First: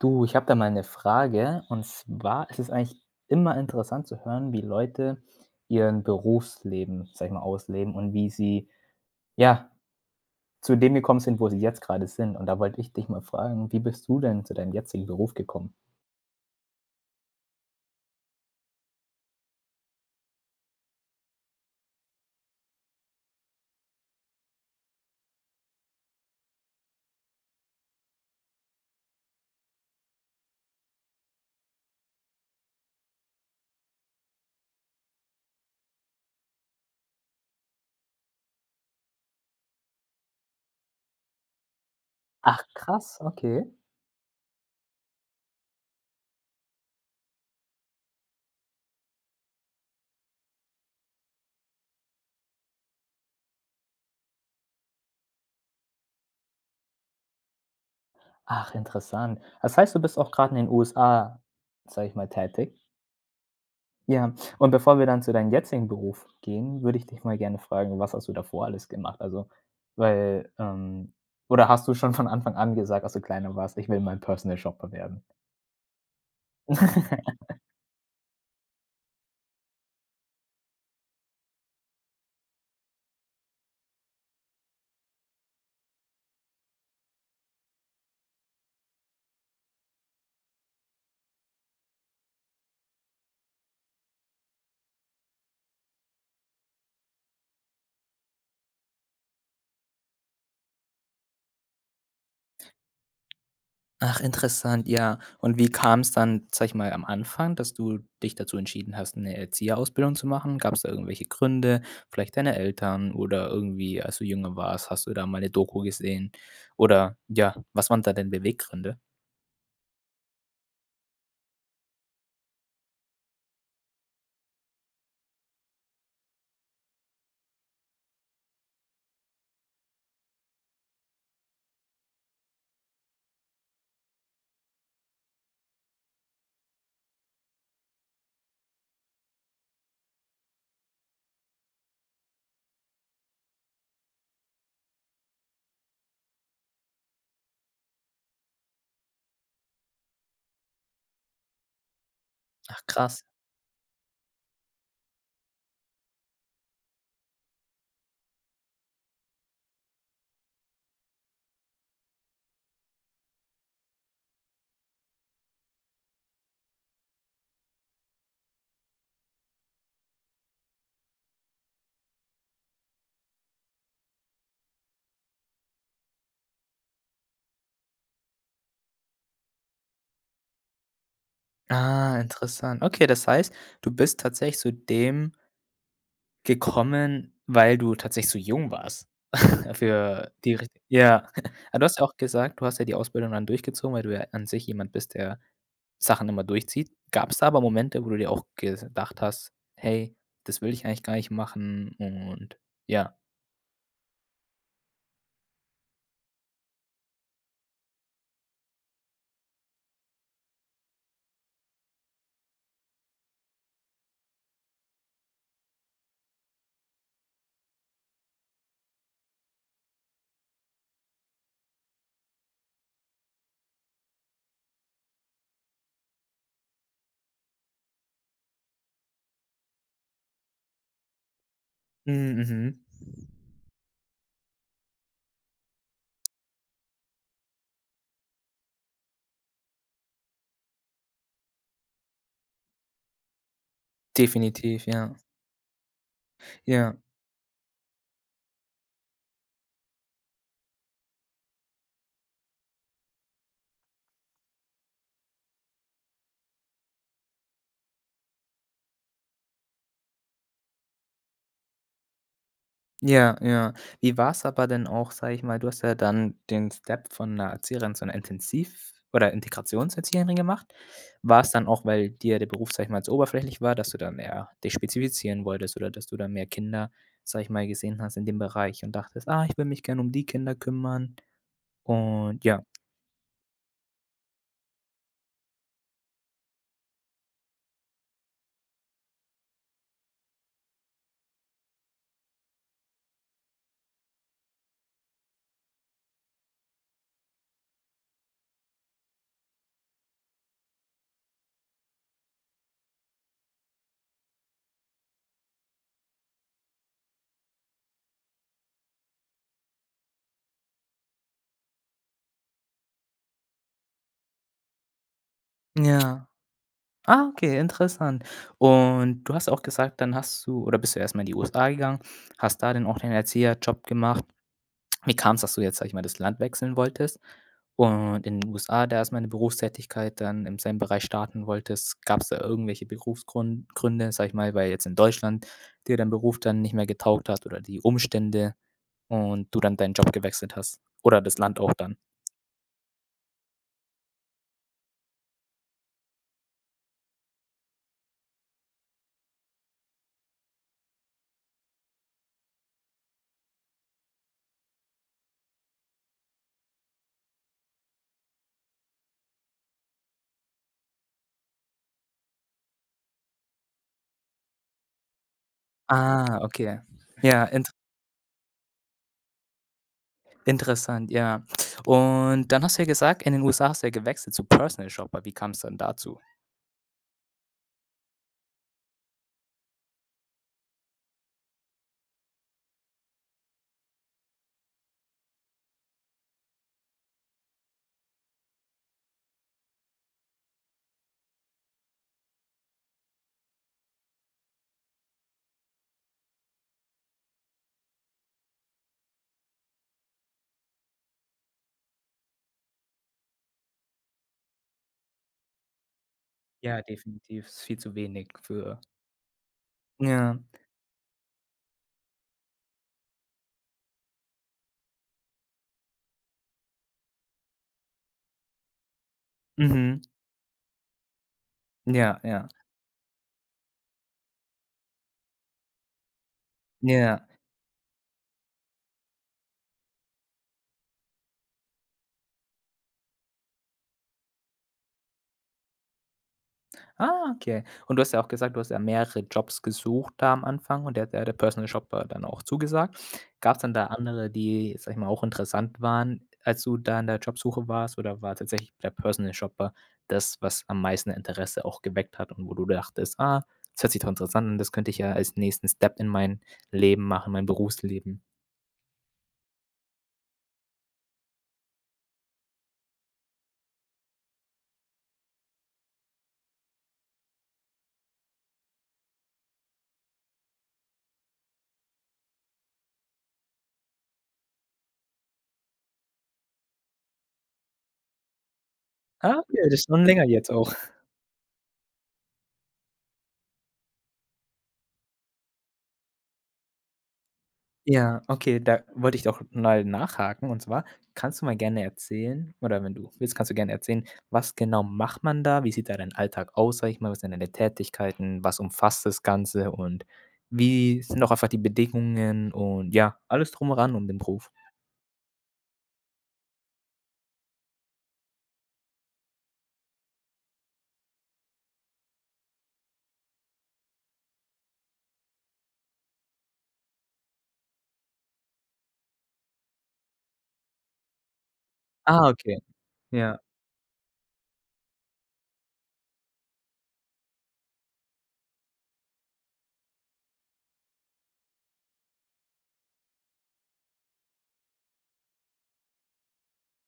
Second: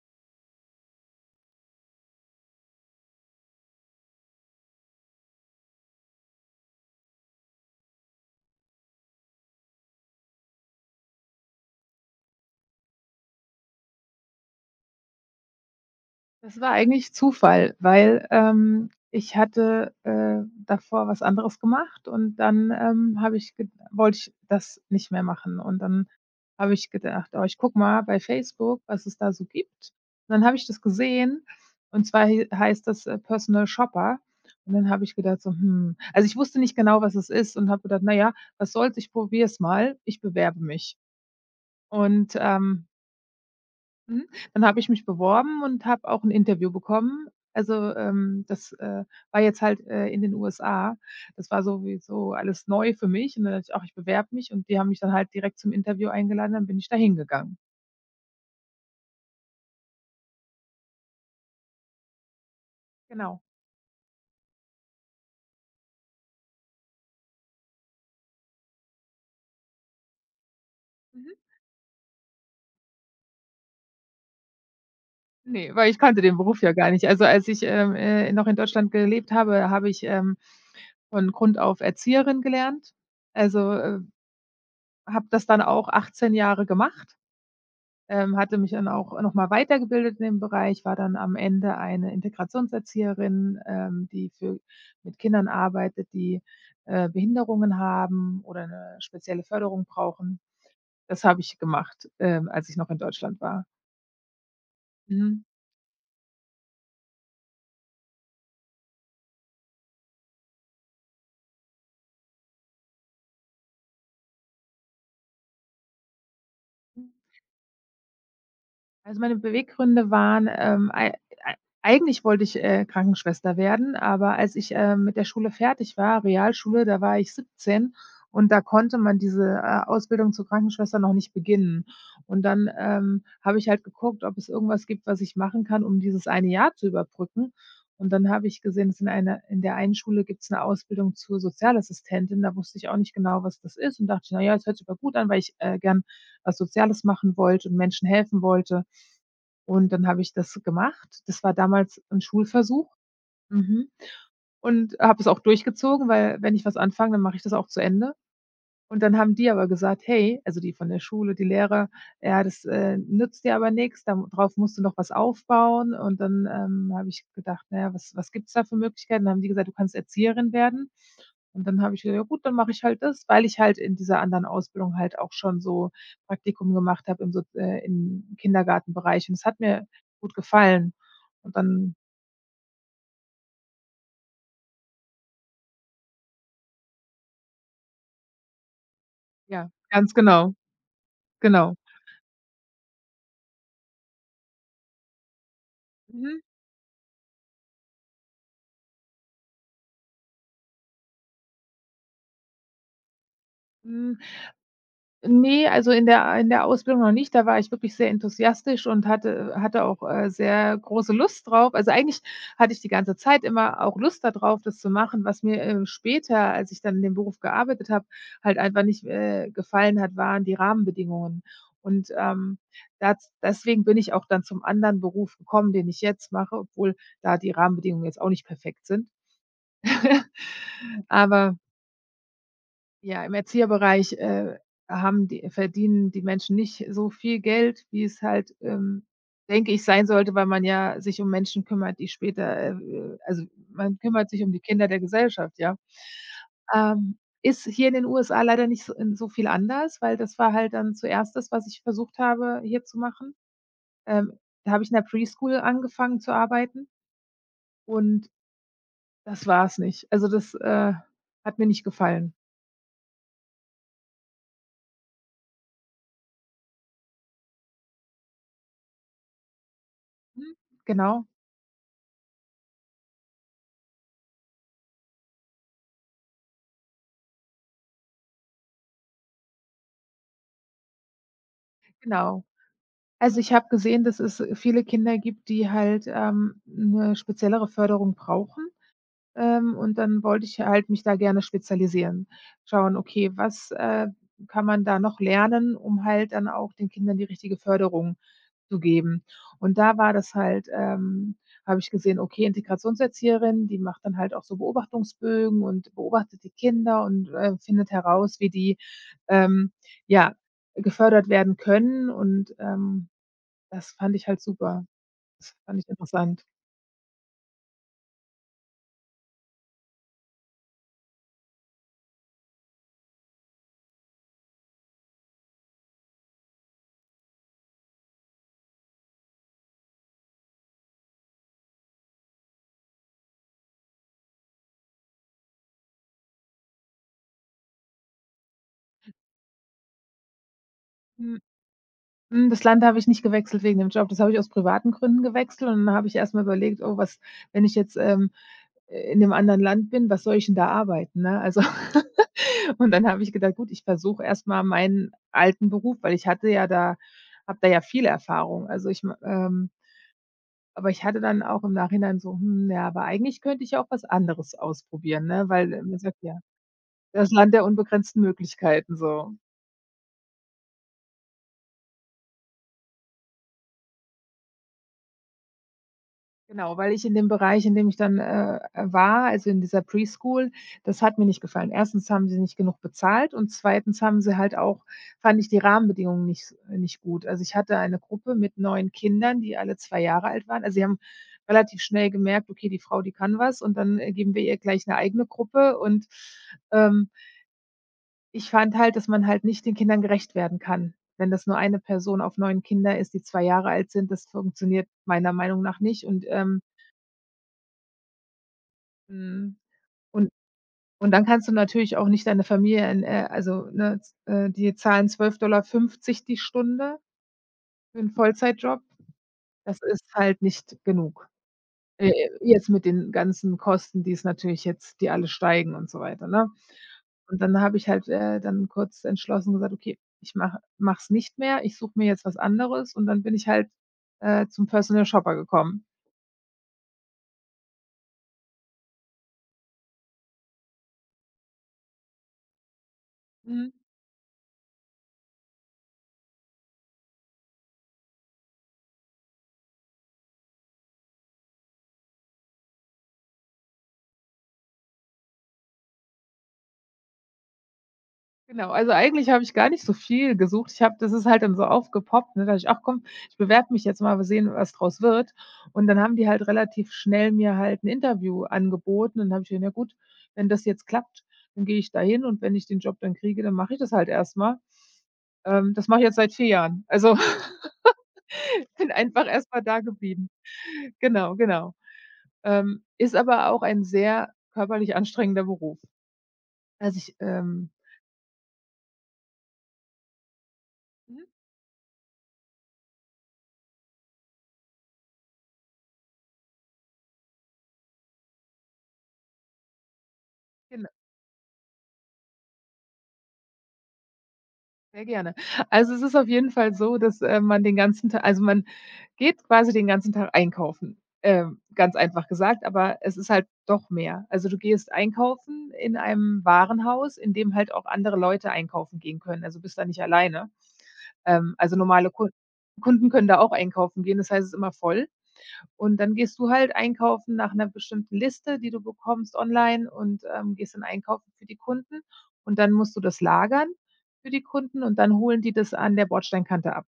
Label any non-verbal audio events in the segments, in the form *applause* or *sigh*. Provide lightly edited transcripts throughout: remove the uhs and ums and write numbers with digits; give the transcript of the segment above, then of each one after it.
Du, ich habe da mal eine Frage. Und zwar ist es eigentlich immer interessant zu hören, wie Leute ihren Berufsleben, sage ich mal, ausleben und wie sie, ja, zu dem gekommen sind, wo sie jetzt gerade sind. Und da wollte ich dich mal fragen, wie bist du denn zu deinem jetzigen Beruf gekommen? Das war eigentlich Zufall, weil, ich hatte, davor was anderes gemacht und dann, habe ich ge wollte ich das nicht mehr machen und dann habe ich gedacht: „Oh, ich guck mal bei Facebook, was es da so gibt." Und dann habe ich das gesehen, und zwar he heißt das, Personal Shopper, und dann habe ich gedacht so: „Hm." Also, ich wusste nicht genau, was es ist, und habe gedacht: „Na ja, was soll's, ich probiere es mal, ich bewerbe mich." Und, Ach ähm krass, okay. Mhm. Dann habe ich mich beworben und habe auch 'n Interview bekommen. Also, das, war jetzt halt, in den USA. Das war sowieso alles neu für mich, und dann dachte ich: „Ach, ich bewerbe mich", und die haben mich dann halt direkt zum Interview eingeladen, dann bin ich da hingegangen. Ach, interessant. Das heißt, du bist auch gerade in den USA, sage ich mal, tätig? Genau. Ja, und bevor wir dann zu deinem jetzigen Beruf gehen, würde ich dich mal gerne fragen, was hast du davor alles gemacht? Also, weil, ähm Mhm. oder hast du schon von Anfang an gesagt, als du kleiner warst: „Ich will mein Personal Shopper werden?“ Ne, weil ich kannte den Beruf ja gar nicht. Also, als *laughs* ich, noch in Deutschland gelebt habe, habe ich, von Grund auf Erzieherin gelernt. Also, habe das dann auch 18 Jahre gemacht. Hatte mich dann auch nochmal weitergebildet in dem Bereich, war dann am Ende eine Integrationserzieherin, die für mit Kindern arbeitet, die, Behinderungen haben oder eine spezielle Förderung brauchen. Das habe ich gemacht, als ich noch in Deutschland war. Ach, interessant, ja. Mhm. Und wie kam es dann, sage ich mal, am Anfang, dass du dich dazu entschieden hast, 'ne Erzieherausbildung zu machen? Gab es da irgendwelche Gründe? Vielleicht deine Eltern oder irgendwie, als du jünger warst, hast du da mal eine Doku gesehen? Oder ja, was waren da denn Beweggründe? Also, meine Beweggründe waren, ei ei eigentlich wollte ich, Krankenschwester werden, aber als ich, mit der Schule fertig war, Realschule, da war ich 17, und da konnte man diese, Ausbildung zur Krankenschwester noch nicht beginnen. Und dann, habe ich halt geguckt, ob es irgendwas gibt, was ich machen kann, um dieses eine Jahr zu überbrücken. Und dann habe ich gesehen, dass in der einen Schule gibt es eine Ausbildung zur Sozialassistentin. Da wusste ich auch nicht genau, was das ist, und dachte ich: „Na ja, das hört sich aber gut an", weil ich, gern was Soziales machen wollte und Menschen helfen wollte. Und dann habe ich das gemacht. Das war damals 'n Ach Schulversuch. krass. Mhm. Und habe es auch durchgezogen, weil wenn ich was anfange, dann mache ich das auch zu Ende. Und dann haben die aber gesagt: „Hey", also die von der Schule, die Lehrer: „Ja, das, nützt dir aber nix, da drauf musst du noch was aufbauen." Und dann, habe ich gedacht: „Na ja, was gibt's da für Möglichkeiten?" Dann haben die gesagt: „Du kannst Erzieherin werden." Und dann habe ich gesagt: „Ja gut, dann mache ich halt das", weil ich halt in dieser anderen Ausbildung halt auch schon so Praktikum gemacht habe im Kindergartenbereich. Und das hat mir gut gefallen. Und dann Ah, interessant. Okay, das heißt, du bist tatsächlich zu dem gekommen, weil du tatsächlich so jung warst ja, *laughs* ganz für die genau, richt, ja. *laughs* genau. Aber du hast ja auch gesagt, du hast ja die Ausbildung dann durchgezogen, weil du ja an sich jemand bist, der Sachen Mhm. immer durchzieht. Gab's da aber Momente, wo du dir auch gedacht hast: „Hey, das will ich eigentlich gar nicht machen“ und ja. Mhm. Ne, also in der Ausbildung noch nicht. Da war ich wirklich sehr enthusiastisch und hatte auch, sehr große Lust drauf. Also, eigentlich hatte ich die ganze Zeit immer auch Lust da drauf, das zu machen, was mir, später, als ich dann in dem Beruf gearbeitet habe, halt einfach nicht, gefallen hat, waren die Rahmenbedingungen. Und, daz deswegen bin ich auch dann zum anderen Beruf gekommen, den ich jetzt mache, obwohl da die Rahmenbedingungen jetzt auch nicht perfekt sind. *laughs* Aber Mhm, mhm. ja, im Erzieherbereich, haben die verdienen die Menschen nicht so viel Geld, wie es halt, denke ich, sein sollte, weil man ja sich um Menschen kümmert, die später, also man kümmert sich um die Definitiv, Kinder der ja. Gesellschaft, ja. Ja. Ähm, ist hier in den USA leider nicht so viel anders, weil das war halt dann zuerst das, was ich versucht habe, hier zu machen. Ähm, da habe ich in der Preschool angefangen zu arbeiten, und das war es nicht. Also, das, hat mir nicht gefallen. Ja, ja. Wie war's aber denn auch, sage ich mal, du hast ja dann den Step von 'ner Erzieherin zu 'ner Intensiv oder Integrationserzieherin Mhm, gemacht. genau, War's dann auch, weil dir der Beruf, sage ich mal, zu oberflächlich war, dass du da mehr dich spezifizieren wolltest oder dass du da mehr Kinder, sage ich mal, gesehen hast in dem Bereich und dachtest: „Ah, ich will mich gerne um die Kinder kümmern.“ Und genau. ja. Also, ich habe gesehen, dass es viele Kinder gibt, die halt, 'ne speziellere Förderung brauchen, und dann wollte ich halt mich da gerne spezialisieren. Schauen, okay, was, kann man da noch lernen, um halt dann auch den Kindern die richtige Förderung zu geben. Und da war das halt habe ich gesehen, okay, Integrationserzieherin, die macht dann halt auch so Beobachtungsbögen und beobachtet die Kinder und, findet heraus, wie die, ähm, ja, gefördert werden können, und, das fand ich halt super. Das fand ich Ja. interessant. Ah, okay, interessant. Und du hast auch gesagt, dann hast du oder bist du erstmal in die USA gegangen, hast da dann auch deinen Erzieherjob gemacht. Wie kam es, dass du jetzt, sage ich mal, das Land wechseln wolltest und in den USA da erst mal 'ne Berufstätigkeit dann im selben Bereich starten wolltest? Gab es da irgendwelche Berufsgründe, Gründe, sage ich mal, weil jetzt in Deutschland dir dein Beruf dann nicht mehr getaugt hat oder die Umstände und du dann deinen Job gewechselt hast oder das Hm, Land auch dann? hm, das Land habe ich nicht gewechselt wegen dem Job. Das habe ich aus privaten Gründen gewechselt, und dann habe ich erst mal überlegt: „Oh, was, wenn ich jetzt, in 'nem anderen Land bin, was soll ich denn da arbeiten", ne? Also *laughs* und dann habe ich gedacht: „Gut, ich versuche erst mal meinen alten Beruf", weil ich hatte ja da, habe da ja viel Erfahrung. Also, ich m aber ich hatte dann auch im Nachhinein so: „Hm, ja, aber eigentlich könnte ich auch was anderes ausprobieren", ne, weil man sagt Ah, ja, okay. das Ja, Land der unbegrenzten Möglichkeiten so. interessant, ja. Und dann hast du ja gesagt, in den USA hast du ja gewechselt zu Personal Shopper. Wie kam's dann dazu? Genau, weil ich in dem Bereich, in dem ich dann, war, also in dieser Preschool, das hat mir nicht gefallen. Erstens haben sie nicht genug bezahlt, und zweitens haben sie halt auch, fand ich die Rahmenbedingungen nicht gut. Also, ich hatte eine Gruppe mit 9 Kindern, die alle 2 Jahre alt waren. Also, sie haben relativ schnell gemerkt: „Okay, die Frau, die kann was", und dann, geben wir ihr gleich eine eigene Gruppe, und, ähm, ich fand halt, dass man halt nicht den Kindern gerecht werden kann. Wenn das nur eine Person auf 9 Kinder ist, die 2 Jahre alt sind, das funktioniert meiner Meinung nach nicht, und, Ja, definitiv, ist viel zu wenig für, hm, Und ja. und dann kannst du natürlich auch nicht deine Familie in also, ne, z die zahlen 12,50 die Stunde für 'n Vollzeitjob. Das Mhm. ist halt nicht genug. Äh, Ja, ja. jetzt mit den ganzen Kosten, die es natürlich jetzt die alle steigen und so weiter, ne? Ja. Und dann habe ich halt, dann kurz entschlossen gesagt: „Okay, ich mache es nicht mehr. Ich suche mir jetzt was anderes." Und dann bin ich halt, zum Personal Shopper gekommen. Ah, okay. Und du hast ja auch gesagt, du hast ja mehrere Jobs gesucht da am Anfang und der hat ja der Personal Shopper dann auch zugesagt. Gab's Mhm. dann da andere, die, sag ich mal, auch interessant waren, als du da in der Jobsuche warst? Oder war tatsächlich der Personal Shopper das, was am meisten Interesse auch geweckt hat und wo du dachtest: „Ah, das hört sich doch interessant an, das könnte ich ja als nächsten Step in mein Leben machen, mein Berufsleben?“ Genau, also eigentlich habe ich gar nicht so viel gesucht. Ich habe das ist halt dann so aufgepoppt, ne, da ich: „Ach komm, ich bewerbe mich jetzt mal, mal sehen, was draus wird." Und dann haben die halt relativ schnell mir halt 'n Interview angeboten, und dann habe ich gedacht: „Ja gut, wenn das jetzt klappt, dann gehe ich da hin, und wenn ich den Job dann kriege, dann mache ich das halt erst mal." Das mache ich jetzt seit 4 Jahren. Also, *laughs* ich bin einfach Ah, erst okay, mal das da ist schon länger geblieben. jetzt auch. Genau, genau. Ist aber auch ein sehr körperlich anstrengender Beruf. Also ich, Ja, okay, da wollte ich doch mal nachhaken. Und zwar, mhm, kannst du mal gerne erzählen oder wenn du willst, kannst du gerne erzählen, was genau macht man da? Wie sieht da dein Alltag aus, sage ich mal? Was sind deine Tätigkeiten? Was umfasst das Ganze? Und genau. wie sind auch einfach die Bedingungen und ja, alles drum und dran um den Beruf? Sehr gerne. Also, es ist auf jeden Fall so, dass, man den ganzen Tag also, man geht quasi den ganzen Tag einkaufen, ganz einfach gesagt, aber es ist halt doch mehr. Also, du gehst einkaufen in einem Warenhaus, in dem halt auch andere Leute einkaufen gehen können. Also, bist da nicht alleine. Also, normale Ah, Kun okay. Kunden können Ja. da auch einkaufen gehen, das heißt, es ist immer voll. Und dann gehst du halt einkaufen nach einer bestimmten Liste, die du bekommst online, und, gehst dann einkaufen für die Kunden, und dann musst du das lagern für die Kunden, und dann holen die das an der Bordsteinkante ab.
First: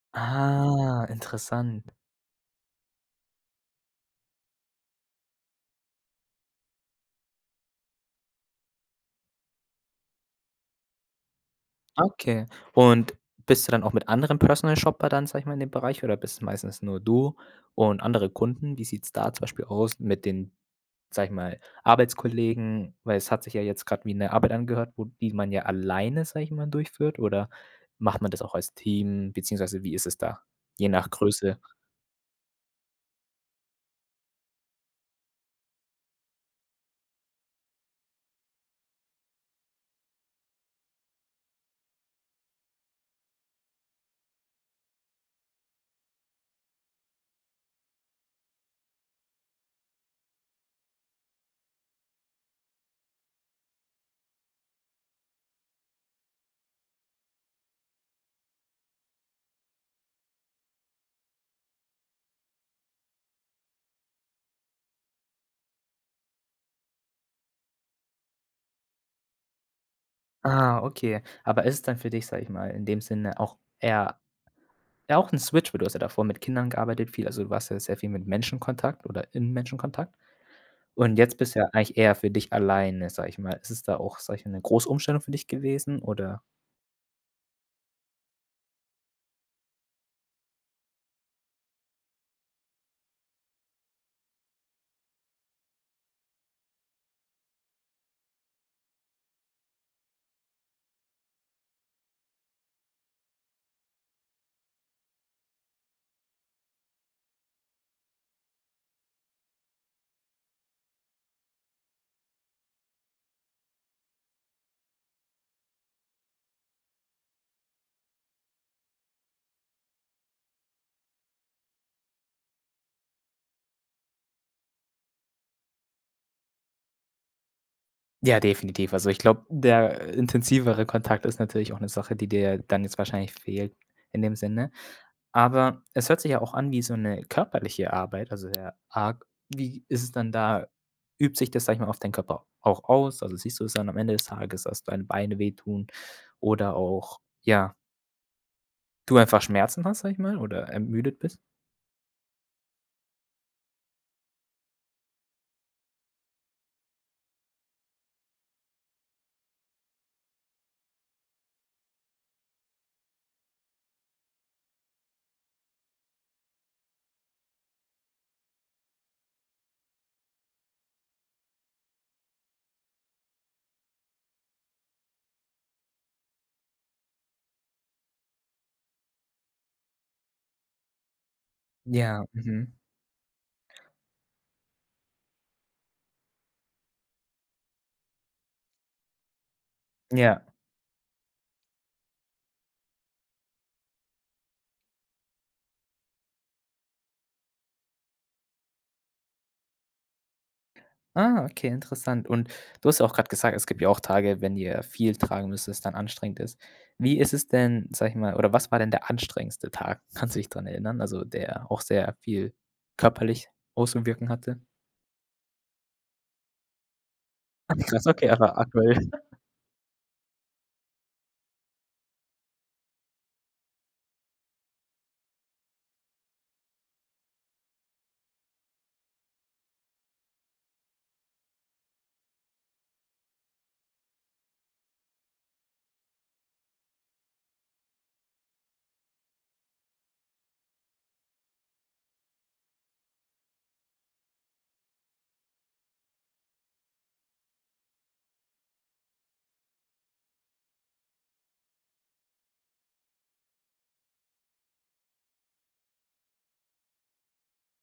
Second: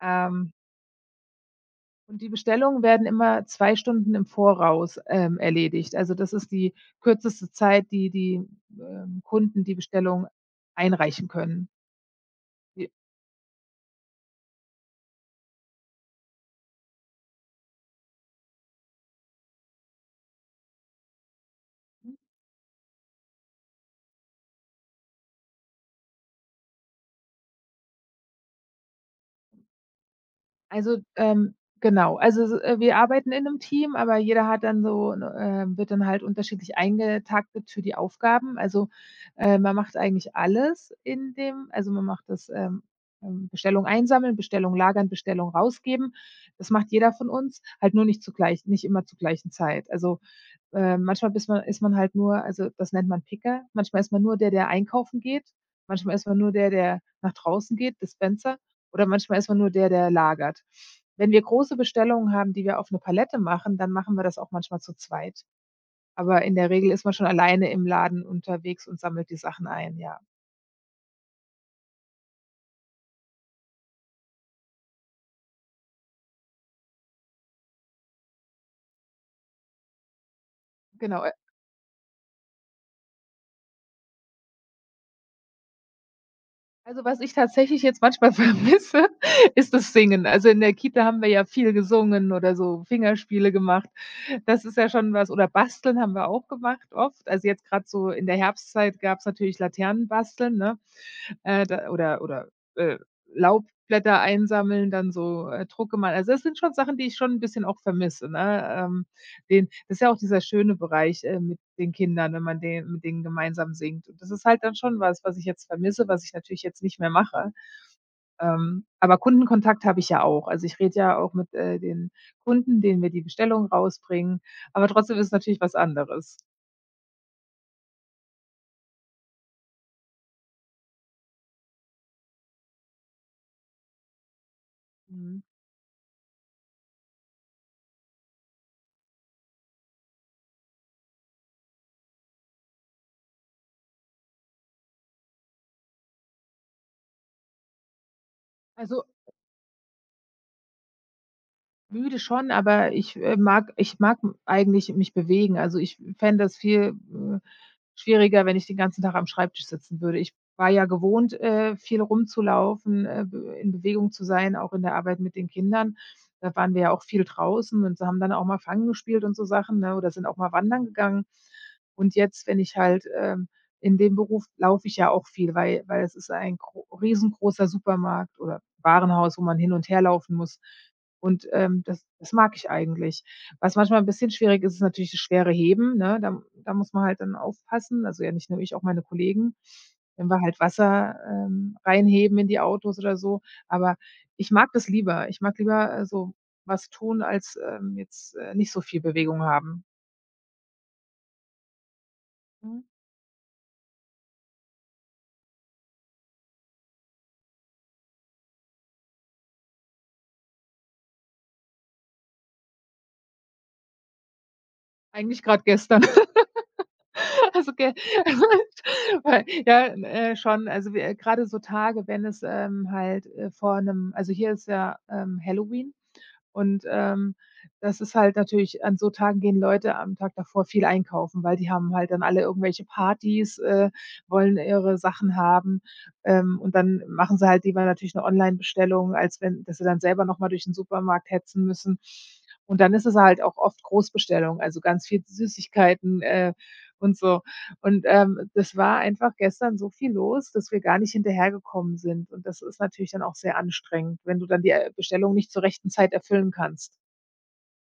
Ähm, Ah, interessant. und die Bestellungen werden immer 2 Stunden im Voraus, erledigt. Also, das ist die kürzeste Zeit, die Kunden die Bestellung einreichen können. Okay. Die Und bist du dann auch mit anderen Personal Shopper dann, sage ich mal, in dem Bereich oder bist es meistens nur du und andere Kunden? Wie sieht's da zum Beispiel aus mit den, sage ich mal, Arbeitskollegen, weil es hat sich ja jetzt gerade wie eine Arbeit angehört, wo die man ja alleine, sage ich mal, durchführt oder macht man das auch als Team, beziehungsweise wie ist es da? Je Also, nach Größe. genau. Also, s wir arbeiten in 'nem Team, aber jeder hat dann so wird dann halt unterschiedlich eingetaktet für die Aufgaben. Also, man macht eigentlich alles in dem also, man macht das, Bestellung einsammeln, Bestellung lagern, Bestellung rausgeben. Das macht jeder von uns, halt nur nicht zugleich, nicht immer zur gleichen Zeit. Also, manchmal bist man ist man halt nur, also, das nennt man Picker. Manchmal ist man nur der, der einkaufen geht. Manchmal ist man nur der, der nach draußen geht, Dispenser. Oder manchmal ist man nur der, der lagert. Wenn wir große Bestellungen haben, die wir auf 'ne Palette machen, dann machen wir das auch manchmal zu zweit. Aber in der Regel ist man schon alleine im Laden unterwegs und sammelt die Sachen ein, ja. Ah, okay. Aber ist es dann für dich, sage ich mal, in dem Sinne auch eher, ja, auch ein Switch, weil du hast ja davor mit Kindern gearbeitet viel, also, du warst ja sehr viel mit Menschenkontakt oder in Menschenkontakt und Genau, jetzt bist du ja eigentlich eher für dich alleine, sage ich mal. Ist es da auch, sage ich mal, eine große Umstellung für dich gewesen oder? also, was ich tatsächlich jetzt manchmal *laughs* vermisse, ist das Singen. Also, in der Kita haben wir ja viel gesungen oder so Fingerspiele gemacht. Das ist ja schon was, oder basteln haben wir auch gemacht oft. Also, jetzt gerade so in der Herbstzeit gab's natürlich Laternenbasteln, ne? Da oder, äh, Laubblätter einsammeln, dann so, Drucke mal. Also, das sind schon Sachen, die ich schon ein bisschen auch vermisse, ne? Den das ist ja auch dieser schöne Bereich, mit den Kindern, wenn man den mit denen gemeinsam singt. Und das ist halt dann schon was, was ich jetzt vermisse, was ich natürlich jetzt nicht mehr mache. Aber Kundenkontakt habe ich ja auch. Also, ich rede ja auch mit, den Kunden, denen wir die Bestellung rausbringen, aber trotzdem ist es natürlich was anderes. Ja, definitiv. Also, ich glaube, der intensivere Kontakt ist natürlich auch eine Sache, die dir dann jetzt wahrscheinlich fehlt in dem Sinne. Mhm. Aber es hört sich ja auch an wie so eine körperliche Arbeit, also sehr arg. Wie ist es dann da, übt sich das, sag ich mal, auf deinen Körper auch aus? Also, siehst du es dann am Ende des Tages, dass deine Beine wehtun oder auch, ja, Also, du einfach Schmerzen hast, sag ich mal, oder ermüdet bist? müde schon, aber ich, mag ich mag m eigentlich mich bewegen. Also, ich fände das viel, schwieriger, wenn ich den ganzen Tag am Schreibtisch sitzen würde. Ich war ja gewohnt, viel rumzulaufen, be in Bewegung zu sein, auch in der Arbeit mit den Kindern. Da waren wir ja auch viel draußen und haben dann auch mal Fangen gespielt und so Sachen, ne, oder sind auch mal wandern gegangen. Und jetzt, wenn ich halt, in dem Beruf laufe ich ja auch viel, weil es ist ein gro riesengroßer Supermarkt oder Warenhaus, wo man hin und her laufen muss. Und, das Ja, das mag ich mhm. eigentlich. Was manchmal ein bisschen schwierig ist, ist natürlich das schwere Heben, ne? Da muss man halt dann aufpassen. Also, ja, nicht nur ich, auch meine Kollegen, wenn wir Ja. halt Wasser, reinheben in die Autos oder so. Aber ich mag das lieber. Ich mag lieber, so was tun, als, jetzt, nicht so viel Bewegung haben. Ah, okay, interessant. Und Mhm. du hast ja auch gerade gesagt, es gibt ja auch Tage, wenn ihr viel tragen müsst, dass es dann anstrengend ist. Wie ist es denn, sage ich mal, oder was war denn der anstrengendste Tag? *laughs* Kannst du dich dran erinnern? Also, der auch sehr viel körperlich Auswirkungen hatte? Eigentlich gerade gestern. *laughs* Also, ge Krass, okay, aber aktuell. *laughs* *laughs* Weil ja, schon, also, wir grade so Tage, wenn es, halt, vor einem also, hier ist ja, Halloween. Und, das ist halt natürlich an so Tagen gehen Leute am Tag davor viel einkaufen, weil die haben halt dann alle irgendwelche Partys, wollen ihre Sachen haben, und dann machen sie halt lieber natürlich eine Online-Bestellung, als wenn dass sie dann selber noch mal durch den Supermarkt hetzen müssen. Und dann ist es halt auch oft Großbestellung, also ganz viel Süßigkeiten, und so. Und, das war einfach gestern so viel los, dass wir gar nicht hinterhergekommen sind. Und das ist natürlich dann auch sehr anstrengend, wenn du dann die, Bestellung nicht zur rechten Zeit erfüllen kannst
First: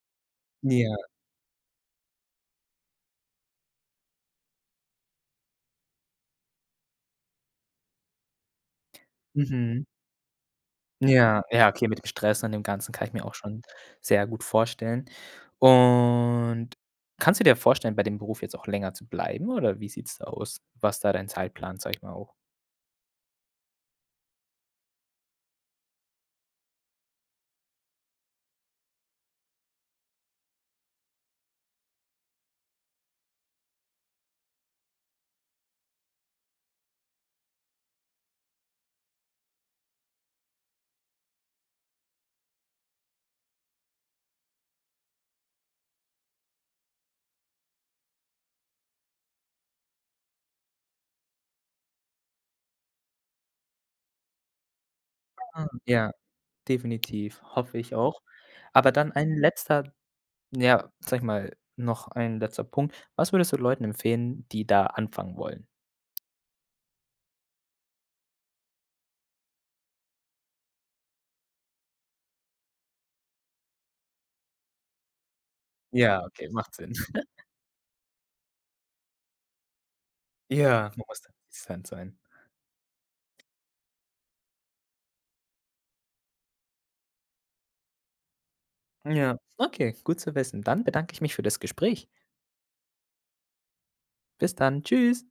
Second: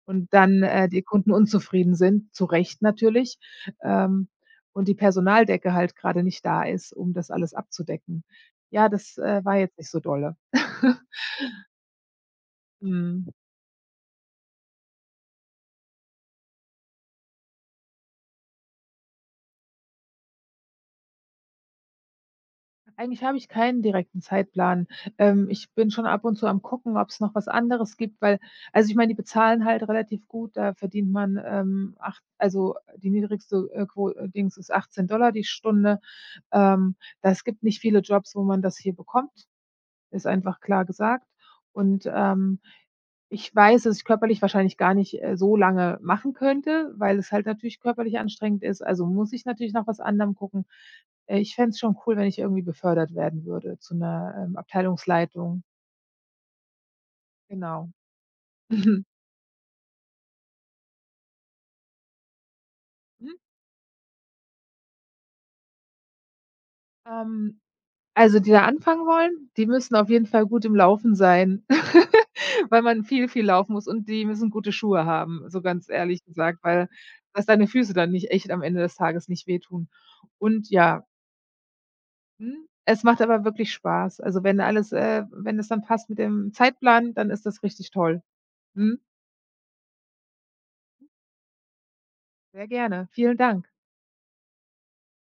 und dann, Ja, die Kunden unzufrieden sind, zu Recht natürlich, ähm, und die Personaldecke halt gerade nicht da ist, um das alles abzudecken. Ja, das, war jetzt mhm. nicht so dolle. *laughs* Ja, ja, okay, mit dem Stress und dem Ganzen kann ich mir Mhm. auch schon sehr gut vorstellen. Und kannst du dir vorstellen, bei dem Beruf jetzt auch länger zu bleiben oder wie sieht's da aus? Was da dein Zeitplan, sage ich mal, auch? Eigentlich habe ich keinen direkten Zeitplan. Ich bin schon ab und zu am Gucken, ob es noch was anderes gibt, weil also, ich meine, die bezahlen halt relativ gut, da verdient man, acht also, die niedrigste, Quo Dings ist 18 Dollar die Stunde. Ähm, Das gibt nicht viele Jobs, wo man das hier bekommt, ist einfach klar gesagt und, ich weiß, dass ich körperlich wahrscheinlich gar nicht, so lange machen könnte, weil es halt natürlich körperlich anstrengend ist. Also, muss ich natürlich nach was anderem gucken. Ich fände es schon cool, wenn ich irgendwie befördert werden würde zu 'ner, Abteilungsleitung. Ah, ja. Definitiv, hoffe Genau. ich auch. Aber *laughs* Mhm. dann ein letzter, ja, sage ich mal, noch ein letzter Punkt. Was Mhm. würdest du Leuten empfehlen, die da anfangen wollen? Ähm, also, die da anfangen wollen, die müssen auf jeden Fall gut im Laufen sein, *laughs* weil man viel, viel laufen muss und die müssen gute Schuhe haben, so ganz Ja, ehrlich okay, gesagt, macht weil Sinn. *laughs* dass deine Füße dann nicht echt am Ende des Tages nicht wehtun. Und Ja, man ja, muss da konsistent sein. mhm. Es macht aber wirklich Spaß. Also, wenn alles wenn es dann passt mit dem Zeitplan, dann ist das richtig toll. Mhm. Ja, okay, gut zu wissen. Dann bedanke ich mich für das Gespräch. Sehr gerne. Vielen Dank. Bis dann. Tschüss.